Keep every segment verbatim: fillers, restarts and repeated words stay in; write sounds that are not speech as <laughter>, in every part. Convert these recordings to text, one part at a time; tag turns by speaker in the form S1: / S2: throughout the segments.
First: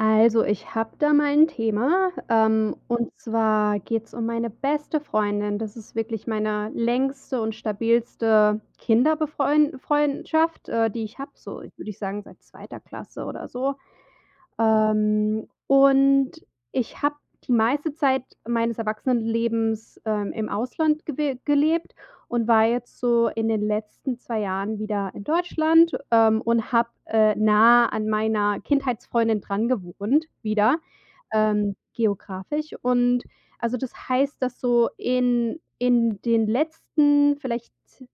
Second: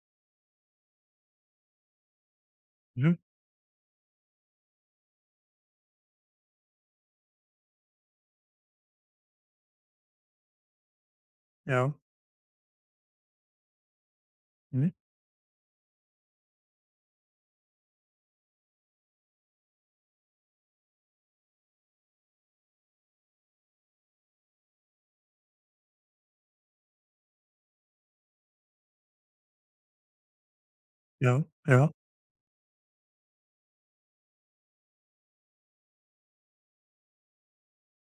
S1: Also, ich habe da mal ein Thema, ähm, und
S2: Mhm.
S1: zwar geht's um meine beste Freundin. Das ist wirklich meine längste und stabilste Kinderbefreund Freundschaft, äh, die ich habe, so ich würde
S2: Ja.
S1: ich sagen, seit zweiter Klasse oder so.
S2: Mhm.
S1: Ähm, und ich habe die meiste Zeit meines Erwachsenenlebens, ähm, im Ausland gewe gelebt und war jetzt so in den letzten zwei Jahren wieder in Deutschland, ähm, und habe, äh, nah an meiner Kindheitsfreundin dran gewohnt wieder,
S2: Ja,
S1: ähm,
S2: ja.
S1: geografisch. Und also, das heißt, dass so in in den letzten vielleicht z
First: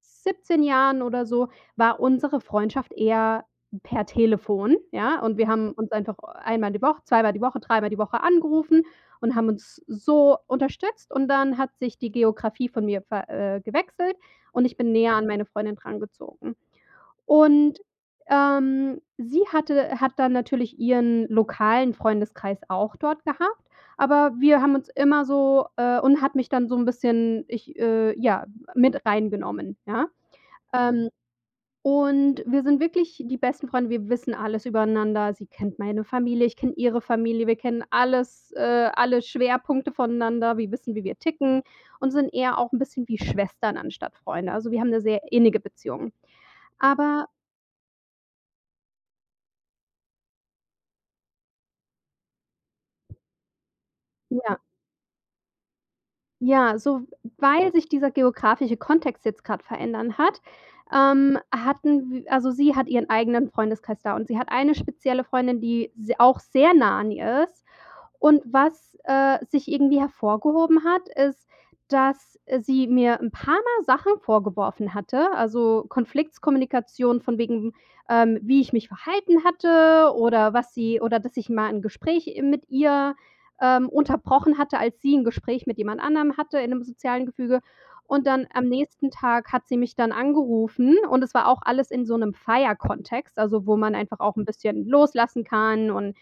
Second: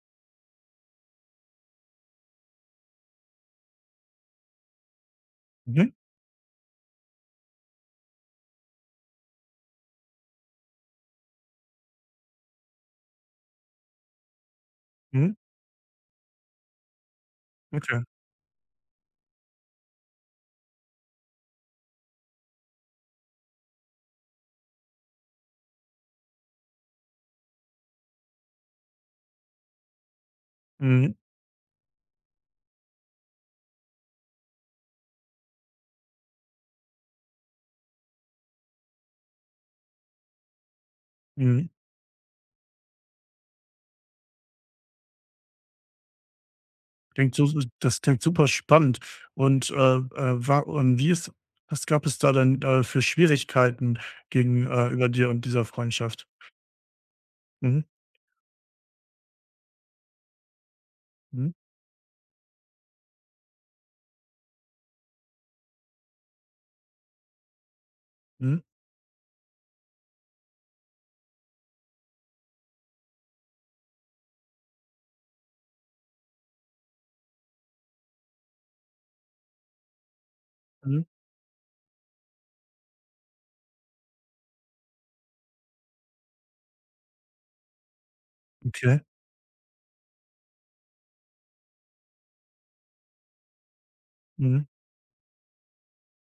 S1: siebzehn Jahren oder so war unsere Freundschaft eher per Telefon, ja? Und wir haben
S2: Mhm.
S1: uns einfach einmal die Woche, zweimal die Woche, dreimal die Woche angerufen und haben uns so unterstützt, und dann hat sich die Geografie von mir ver äh, gewechselt, und ich bin näher an
S2: Mhm.
S1: meine Freundin drangezogen. Und,
S2: Okay.
S1: ähm, sie hatte hat dann natürlich ihren lokalen Freundeskreis auch dort gehabt, aber wir haben uns immer so, äh und hat mich dann so ein bisschen ich, äh, ja, mit reingenommen, ja? Ähm
S2: Mhm.
S1: und wir sind wirklich die besten Freunde. Wir wissen alles übereinander. Sie kennt meine Familie, ich kenne ihre Familie. Wir kennen alles, äh, alle Schwerpunkte voneinander. Wir wissen, wie wir ticken
S2: Mhm.
S1: und sind eher auch 'n bisschen wie Schwestern anstatt Freunde. Also, wir haben 'ne sehr innige Beziehung. Aber
S2: Klingt so, das klingt super spannend. Und, äh, äh, wa und wie ist was gab es da denn, äh, für Schwierigkeiten
S1: ja,
S2: gegenüber dir und dieser Freundschaft?
S1: ja, so, weil
S2: Mhm.
S1: sich dieser geografische Kontext jetzt grad verändern hat, ähm,
S2: Mhm.
S1: hatten w also, sie hat ihren eigenen Freundeskreis da, und sie hat eine spezielle Freundin, die s auch sehr nah an ihr ist. Und
S2: Mhm.
S1: was, äh, sich irgendwie hervorgehoben hat, ist, dass, äh, sie mir 'n paar Mal Sachen vorgeworfen hatte, also, Konfliktskommunikation von wegen, ähm, wie ich mich verhalten hatte, oder was sie
S2: Mhm.
S1: oder dass ich mal 'n Gespräch i mit ihr, ähm, unterbrochen hatte, als sie 'n Gespräch mit jemand anderem hatte in 'nem sozialen Gefüge. Und dann am
S2: Okay.
S1: nächsten Tag hat sie mich dann angerufen, und es war auch alles in so 'nem Feierkontext, also, wo man einfach auch 'n
S2: Mhm.
S1: bisschen loslassen kann, und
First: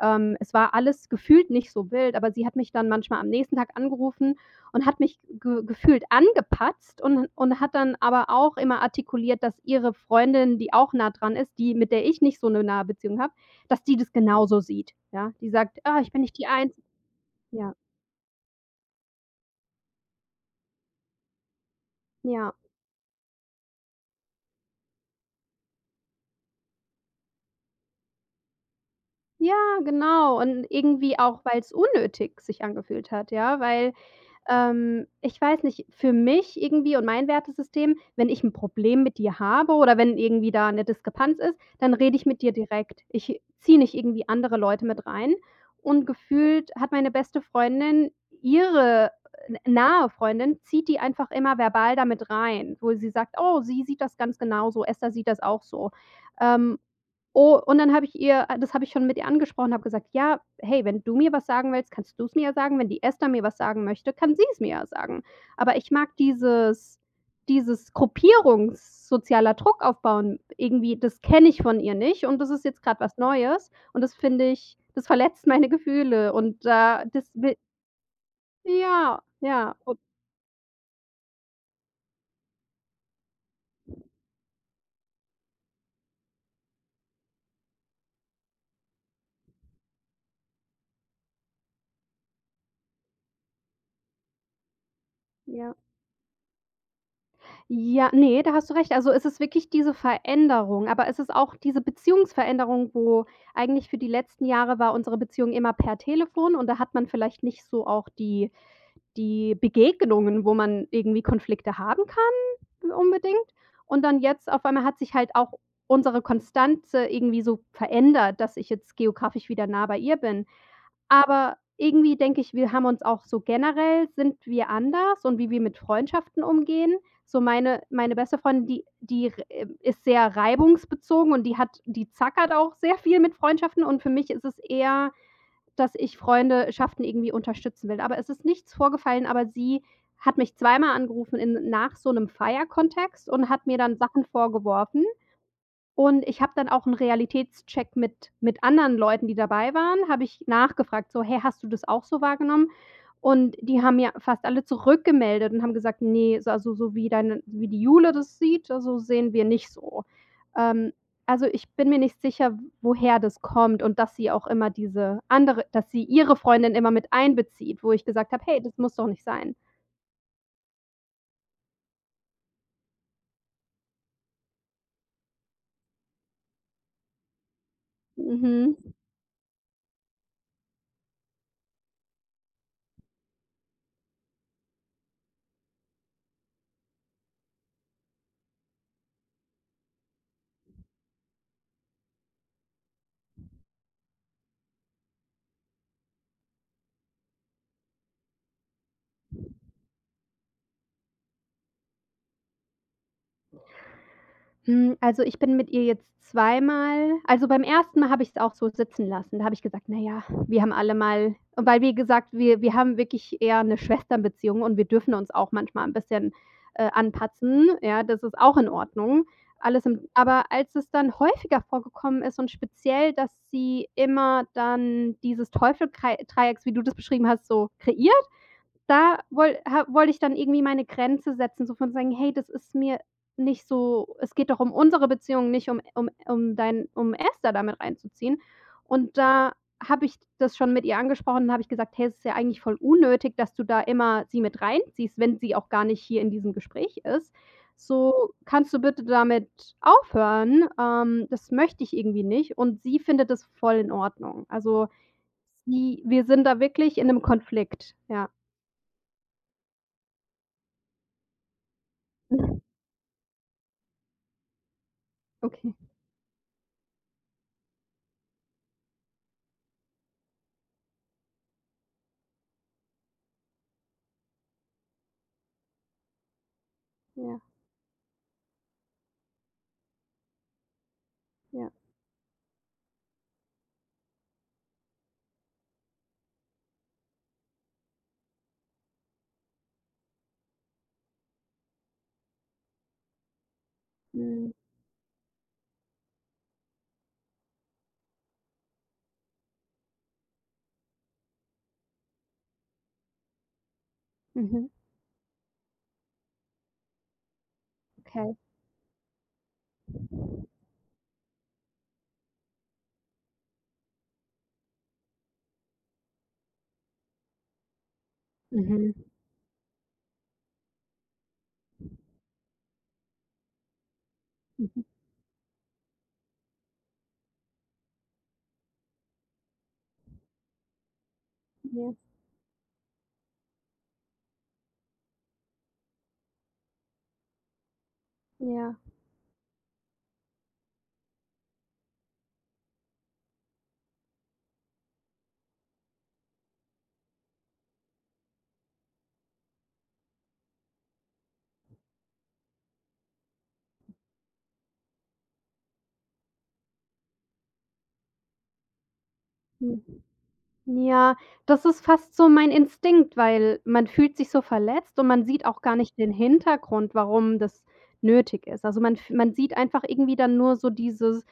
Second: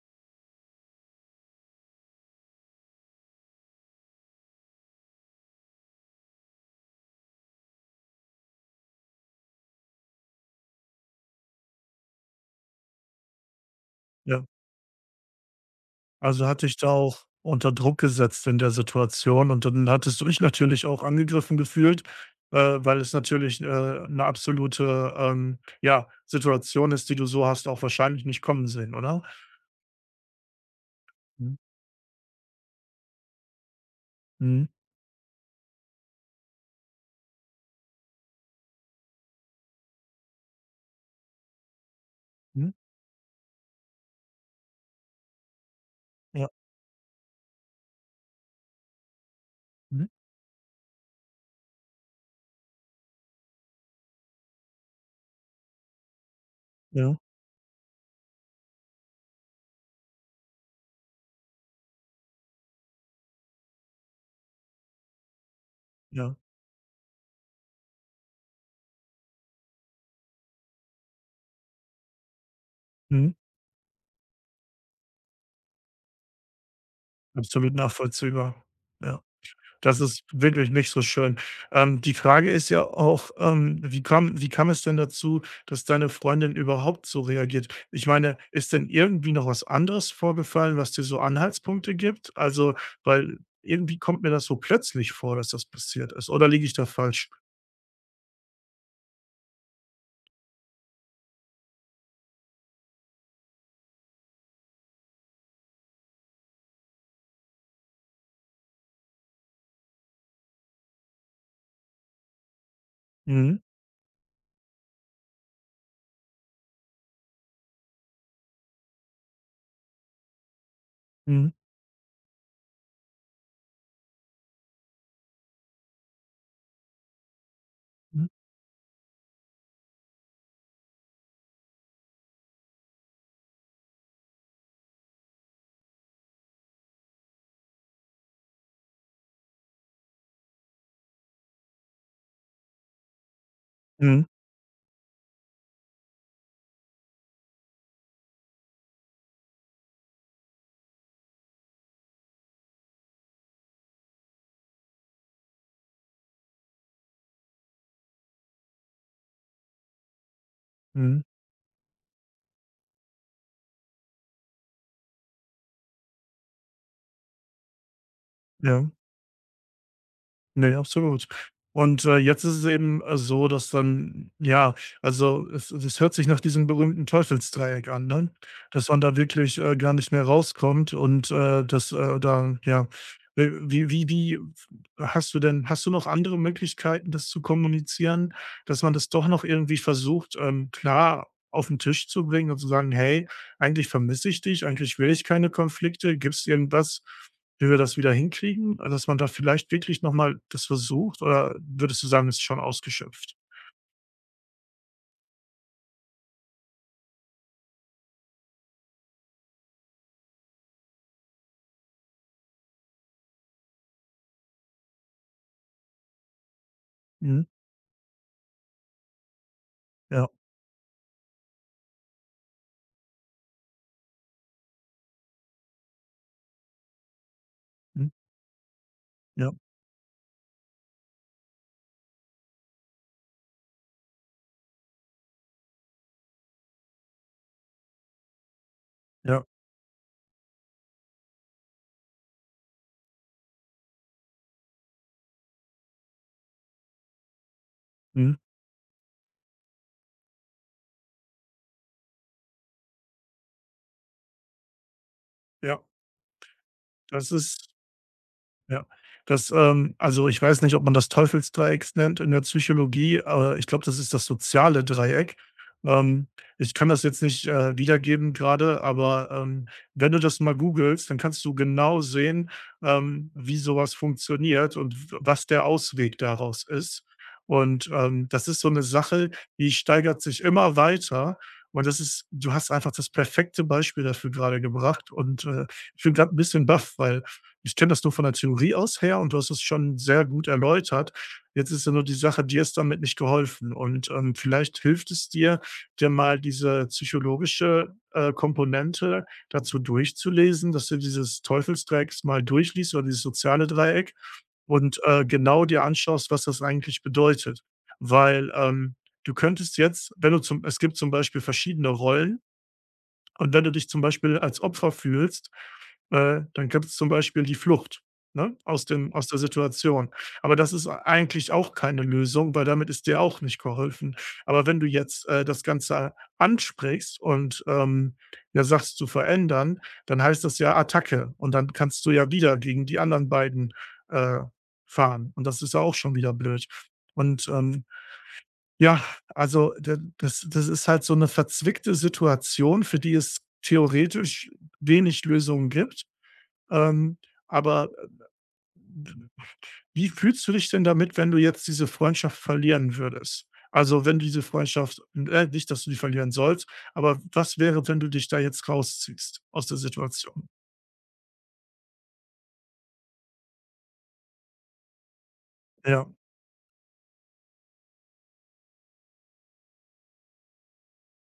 S1: ähm, es war alles gefühlt nicht so wild, aber sie hat mich dann manchmal am nächsten Tag angerufen und hat mich ge gefühlt angepatzt und und hat dann aber auch immer artikuliert, dass ihre Freundin, die auch nah dran ist, die mit der ich nicht so 'ne nahe Beziehung habe, dass die das
S2: Ja.
S1: genauso sieht, ja? Die sagt: „Ah, ich bin nicht die
S2: Also, hat dich
S1: Einz“
S2: da auch unter
S1: ja,
S2: Druck gesetzt in der Situation und dann hattest du dich natürlich auch angegriffen gefühlt,
S1: ja.
S2: äh, weil es natürlich, äh, 'ne absolute, ähm, ja, Situation ist, die du so hast auch wahrscheinlich nicht kommen sehen, oder?
S1: Ja, genau. Und irgendwie auch,
S2: Mhm.
S1: weil's unnötig sich angefühlt hat, ja, weil
S2: Mhm.
S1: Ähm, ich weiß nicht, für mich irgendwie und mein Wertesystem, wenn ich 'n Problem mit dir habe oder wenn irgendwie da 'ne Diskrepanz ist, dann rede ich mit dir
S2: Mhm.
S1: direkt. Ich ziehe nicht irgendwie andere Leute mit rein, und
S2: Ja.
S1: gefühlt hat meine beste Freundin ihre n
S2: Mhm.
S1: nahe Freundin, zieht die einfach immer verbal da mit rein, wo sie sagt: „Oh, sie sieht das ganz genauso, Esther sieht das auch so.“ Ähm,
S2: Ja.
S1: Oh, und dann habe ich ihr äh, das habe ich schon mit ihr angesprochen, habe gesagt: „Ja, hey, wenn du mir was sagen willst, kannst du's mir ja sagen. Wenn die Esther mir was sagen möchte, kann sie es mir ja sagen.“ Aber ich mag
S2: Ja.
S1: dieses dieses Gruppierungs, sozialer Druck aufbauen irgendwie, das kenne ich von ihr nicht, und das ist jetzt grad was
S2: Mhm.
S1: Neues, und das finde ich, das verletzt meine Gefühle, und da das will
S2: Absolut nachvollziehbar.
S1: ja,
S2: Ja.
S1: ja, und
S2: Das ist wirklich nicht so schön. Ähm, die Frage ist ja auch, ähm, wie kam wie kam es denn dazu, dass deine Freundin überhaupt so reagiert? Ich meine, ist denn irgendwie noch was anderes vorgefallen, was dir so Anhaltspunkte gibt? Also, weil irgendwie kommt mir das so plötzlich vor, dass das
S1: ja.
S2: passiert ist. Oder liege ich da falsch?
S1: Ja, nee, da hast du recht. Also, es ist wirklich diese Veränderung, aber es ist auch diese Beziehungsveränderung, wo eigentlich für die letzten Jahre war unsere Beziehung immer per Telefon, und da hat man vielleicht nicht so auch die die Begegnungen, wo man irgendwie Konflikte haben kann unbedingt.
S2: Mhm.
S1: Und dann jetzt auf einmal hat sich halt auch unsere Konstanze irgendwie so verändert, dass ich jetzt geografisch wieder nah bei ihr bin.
S2: Mhm.
S1: Aber irgendwie denke ich, wir haben uns auch so generell, sind wir anders, und wie wir mit Freundschaften umgehen. So, meine meine
S2: Mhm.
S1: beste Freundin, die die r äh, ist sehr reibungsbezogen, und die hat, die zackert auch sehr viel mit Freundschaften, und für mich ist es eher, dass ich Freundschaften irgendwie unterstützen will. Aber es ist nichts vorgefallen, aber sie hat mich zweimal angerufen in nach so 'nem Feierkontext und hat mir dann Sachen
S2: Mhm.
S1: vorgeworfen. Und ich habe dann auch 'n Realitätscheck mit mit anderen Leuten, die dabei waren, habe ich nachgefragt, so: „Hey, hast du das auch so wahrgenommen?“ Und die haben mir fast alle zurückgemeldet und haben gesagt: „Ne, so also, so wie deine wie die Jule das sieht, so sehen wir nicht so.“ Ähm,
S2: Mhm.
S1: also, ich bin mir nicht sicher, woher das kommt, und dass sie auch immer diese andere dass sie ihre Freundin immer mit einbezieht, wo ich gesagt habe: „Hey, das
S2: Ja.
S1: muss doch nicht sein.“
S2: Ne, absolut. Und, äh, jetzt ist es eben, äh, so, dass dann ja, also es es hört sich nach diesem berühmten Teufelsdreieck an, ne?
S1: Mhm.
S2: Dass man da wirklich, äh, gar nicht mehr rauskommt und, äh, dass, äh, da ja, äh, wie wie wie hast du denn, hast du noch andere Möglichkeiten, das zu kommunizieren, dass man das doch noch irgendwie versucht, ähm, klar auf den Tisch zu bringen und zu sagen: „Hey, eigentlich vermisse ich dich, eigentlich will ich keine Konflikte. Gibt's irgendwas?“, wie wir das wieder hinkriegen, dass man da vielleicht wirklich noch mal das versucht oder würdest du sagen, ist schon ausgeschöpft?
S1: Hm, also, ich bin mit ihr jetzt zweimal, also, beim ersten Mal habe ich's auch so sitzen lassen. Da habe ich gesagt: „Na ja, wir haben alle mal“, weil wie gesagt, wir wir haben wirklich eher 'ne Schwesternbeziehung, und wir dürfen uns auch manchmal 'n bisschen, äh,
S2: Mhm.
S1: anpatzen. Ja, das ist auch in Ordnung. Alles im
S2: Ja.
S1: Aber als es dann häufiger vorgekommen ist und speziell, dass sie immer dann dieses Teufelkrei Dreiecks, wie du das beschrieben hast, so kreiert,
S2: Mhm.
S1: da
S2: Ja.
S1: woll ha wollte ich dann irgendwie meine Grenze setzen, so von sagen: „Hey, das ist mir nicht so, es geht doch um unsere Beziehung, nicht um um um dein um Esther da mit reinzuziehen.“ Und
S2: Ja.
S1: da habe ich das schon mit ihr angesprochen, und habe ich gesagt: „Hey, es ist ja eigentlich voll unnötig, dass du da immer sie mit reinziehst, wenn sie auch gar nicht hier in diesem Gespräch ist. So,
S2: Mhm.
S1: kannst du bitte damit aufhören? Ähm, das möchte ich irgendwie nicht.“ Und sie findet das voll in Ordnung. Also,
S2: Ja.
S1: sie wir sind da wirklich in 'nem
S2: Das ist,
S1: Konflikt, ja.
S2: ja, das, ähm also, ich weiß nicht, ob man das Teufelsdreieck nennt in der Psychologie, aber ich glaube, das ist das soziale Dreieck.
S1: Okay,
S2: Ähm, ich kann das jetzt nicht, äh, wiedergeben gerade, aber, ähm, wenn du das mal googelst, dann kannst du genau sehen, ähm, wie sowas funktioniert und w was der Ausweg daraus ist.
S1: ja,
S2: Und, ähm, das ist so eine Sache, die steigert sich immer weiter
S1: ja.
S2: und das ist, du hast einfach das perfekte Beispiel dafür gerade gebracht und, äh, ich bin grad ein bisschen baff, weil ich kenne das nur von der Theorie aus her und du hast es schon sehr gut erläutert. Jetzt ist ja nur die Sache, dir ist damit nicht geholfen. Und ähm,
S1: Mhm.
S2: vielleicht hilft es dir, dir mal diese psychologische äh, Komponente dazu durchzulesen, dass du dieses Teufelsdreieck mal durchliest oder dieses soziale Dreieck
S1: Mhm.
S2: und äh, genau dir anschaust, was das eigentlich bedeutet.
S1: Okay.
S2: Weil ähm, du könntest jetzt, wenn du zum, es gibt zum Beispiel verschiedene Rollen, und wenn du dich zum Beispiel als Opfer fühlst, äh, dann gibt es zum Beispiel die Flucht, ne, aus
S1: Mhm.
S2: dem aus der Situation. Aber das ist eigentlich auch keine Lösung, weil damit ist dir auch nicht geholfen. Aber wenn
S1: Mhm.
S2: du jetzt, äh, das Ganze ansprichst und, ähm, ja, sagst zu verändern, dann heißt das ja Attacke und dann
S1: Ja,
S2: kannst du ja wieder gegen die anderen beiden, äh, fahren und das ist ja auch schon wieder blöd. Und, ähm,
S1: ja.
S2: ja, also da das das ist halt so eine verzwickte Situation, für die es theoretisch wenig Lösungen gibt. Ähm, aber wie fühlst du dich denn damit, wenn du jetzt diese Freundschaft verlieren würdest? Also, wenn diese Freundschaft äh, nicht, dass du die verlieren sollst, aber was wäre, wenn du dich da jetzt rausziehst aus der
S1: Mhm.
S2: Situation?
S1: Ja, das ist fast so mein Instinkt, weil man fühlt sich so verletzt, und man sieht auch gar nicht
S2: Ja,
S1: den Hintergrund, warum das nötig ist. Also, man f man sieht einfach irgendwie dann nur so dieses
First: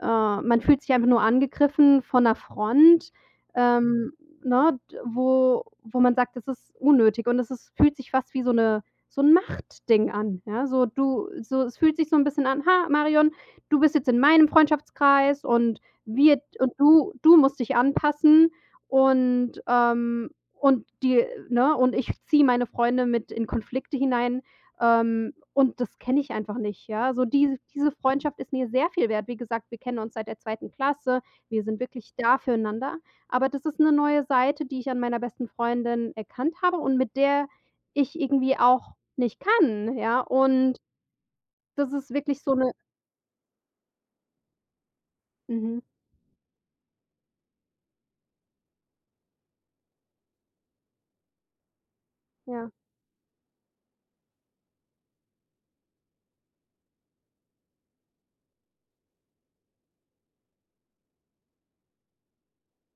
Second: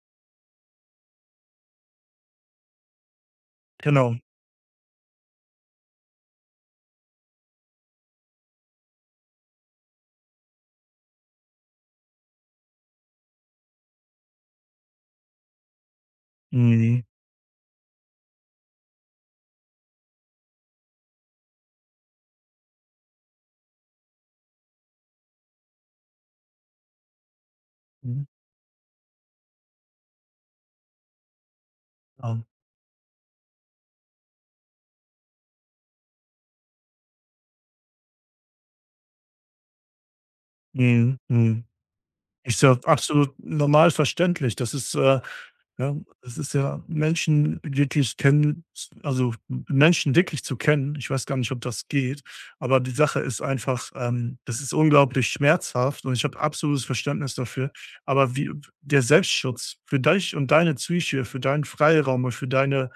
S1: äh, man fühlt sich einfach nur angegriffen von 'ner Front, ähm,
S2: genau.
S1: ne, d wo wo man sagt, das ist unnötig, und es ist, fühlt sich fast wie so 'ne, so 'n Machtding an, ja? So, du, so, es fühlt sich so 'n bisschen an: „Ha, Marion, du bist jetzt in meinem Freundschaftskreis, und wir und
S2: Mhm.
S1: du du musst dich anpassen.“ und, ähm und die Ne, und ich ziehe meine Freunde mit in Konflikte hinein, ähm, und das kenne ich einfach nicht, ja? So, diese diese
S2: Mhm.
S1: Freundschaft ist mir sehr viel wert. Wie gesagt, wir kennen uns seit der zweiten Klasse. Wir sind wirklich da
S2: Genau.
S1: füreinander. Aber das ist eine neue Seite, die ich an meiner besten Freundin erkannt habe, und mit der ich irgendwie auch nicht kann, ja? Und
S2: Mhm. Mhm.
S1: das ist wirklich so
S2: Ist
S1: eine
S2: ja absolut normal verständlich. Das ist, äh,
S1: mhm,
S2: ja, es ist ja, Menschen wirklich kennen, also, Menschen wirklich zu kennen, ich weiß gar nicht, ob das geht,
S1: ja,
S2: aber die Sache ist einfach, ähm, das ist unglaublich schmerzhaft und ich habe absolutes Verständnis dafür, aber wie der Selbstschutz für dich und deine Psyche, für deinen Freiraum und für deine,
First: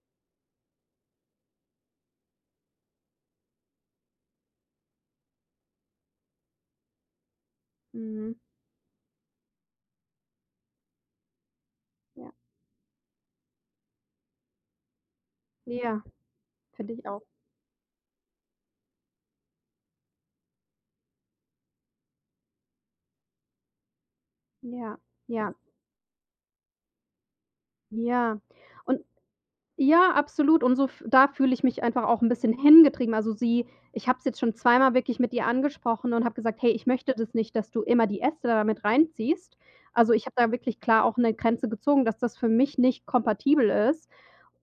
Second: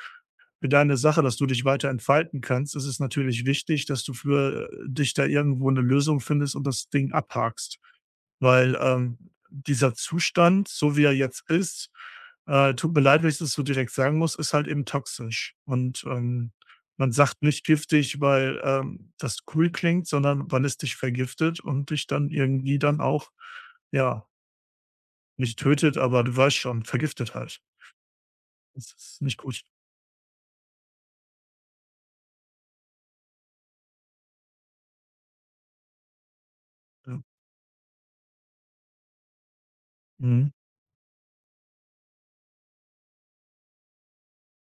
S2: für deine Sache, dass du dich weiter entfalten kannst, ist es natürlich wichtig, dass du für äh, dich da irgendwo eine Lösung findest und das Ding abhakst.
S1: mhm,
S2: Weil, ähm, dieser Zustand, so wie er jetzt ist,
S1: ja,
S2: äh, tut mir leid, wenn ich das so direkt sagen muss, ist halt eben toxisch.
S1: ja,
S2: Und, ähm,
S1: finde ich
S2: man
S1: auch.
S2: sagt nicht giftig, weil, ähm, das cool klingt, sondern weil es dich vergiftet und dich dann irgendwie dann auch, ja,
S1: Ja, ja,
S2: nicht tötet, aber du weißt schon, vergiftet halt.
S1: ja.
S2: Das
S1: Und
S2: ist nicht gut.
S1: ja, absolut. Und so f da fühle ich mich einfach auch 'n bisschen hingetrieben. Also, sie ich habe es jetzt schon zweimal wirklich mit ihr angesprochen und habe gesagt: „Hey, ich möchte
S2: Ja.
S1: das nicht, dass du immer die Äste da mit reinziehst.“ Also, ich habe
S2: Mhm.
S1: da wirklich klar auch 'ne Grenze gezogen, dass das für mich nicht kompatibel ist.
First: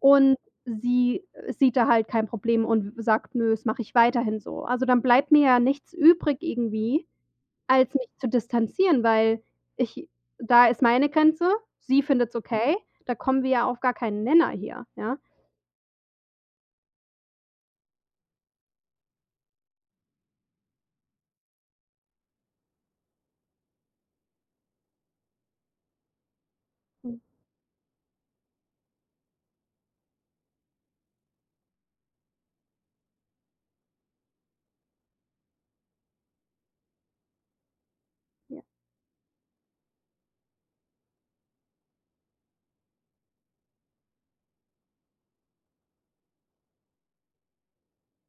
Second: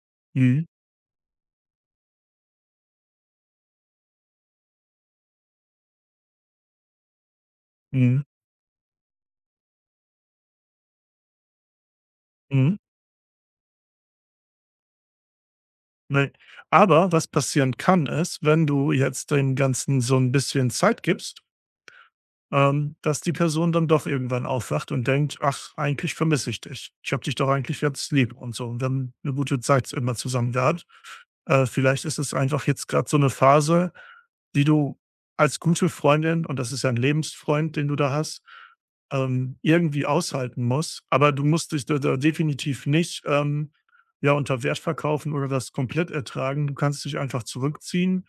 S1: Und
S2: Mhm.
S1: sie äh, sieht da halt kein Problem und sagt: „Nö, das mache ich weiterhin so.“ Also, dann bleibt mir ja nichts übrig irgendwie, als mich
S2: Mhm.
S1: zu distanzieren, weil ich, da ist meine Grenze, sie findet's okay,
S2: Mhm.
S1: da kommen wir ja auf gar keinen Nenner hier, ja?
S2: Ne. Aber was passieren kann, ist, wenn du jetzt dem Ganzen so ein bisschen Zeit gibst, ähm, dass die Person dann doch irgendwann aufwacht und denkt: „Ach, eigentlich vermisse ich dich. Ich habe dich doch eigentlich jetzt lieb“ und so. Und wir haben 'ne gute Zeit immer zusammen gehabt. Äh, vielleicht ist es einfach jetzt gerade so eine Phase, die du als gute Freundin, und das ist ja ein Lebensfreund, den du da hast,
S1: Ja.
S2: ähm, irgendwie aushalten musst. Aber du musst dich da da definitiv nicht, ähm, ja, unter Wert verkaufen oder das komplett ertragen. Du kannst dich einfach zurückziehen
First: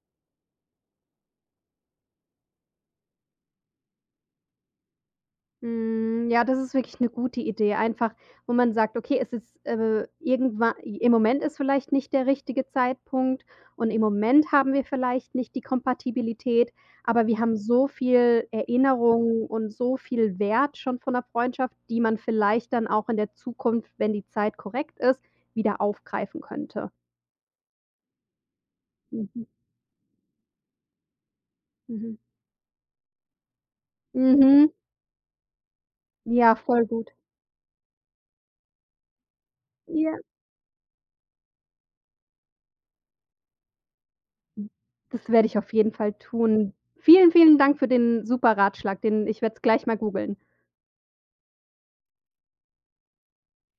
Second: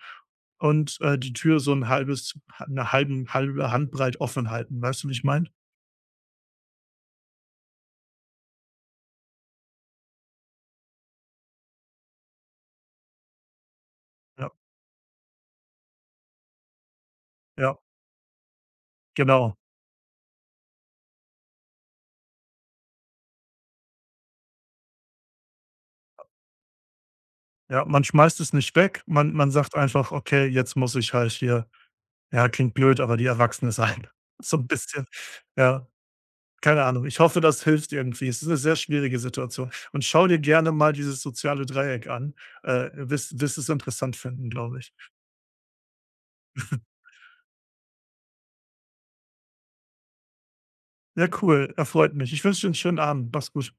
S2: und, äh, die Tür so ein halbes eine halben halbe Handbreit offen halten. Weißt du, wie ich meine?
S1: Hm, ja, das ist wirklich eine gute Idee, einfach, wo man sagt: „Okay, es ist, äh, irgendwa im Moment ist vielleicht nicht der richtige Zeitpunkt, und im
S2: Ja,
S1: Moment haben wir vielleicht nicht die Kompatibilität, aber wir haben
S2: ja,
S1: so viel Erinnerung
S2: genau.
S1: und so viel Wert schon von der Freundschaft, die man vielleicht dann auch in der Zukunft, wenn die Zeit korrekt ist, wieder aufgreifen könnte.“
S2: Ja, man schmeißt es nicht weg. Man
S1: Mhm,
S2: man sagt einfach: „Okay, jetzt muss ich halt hier“,
S1: mhm.
S2: ja, klingt blöd, aber die Erwachsene sein. <laughs> So ein
S1: Mhm.
S2: bisschen. Ja,
S1: Ja,
S2: keine
S1: voll
S2: Ahnung.
S1: gut.
S2: Ich hoffe, das hilft irgendwie. Es ist eine sehr schwierige Situation. Und
S1: Ja.
S2: schau dir gerne mal dieses soziale Dreieck an. Äh, wirst wirst es interessant finden,
S1: Hm,
S2: glaube ich.
S1: das werde ich auf jeden Fall tun.
S2: <laughs>
S1: Vielen, vielen Dank für den super Ratschlag, den ich werde es gleich mal googeln.
S2: Ja, cool. Erfreut mich. Ich wünsche dir einen schönen Abend. Mach's gut.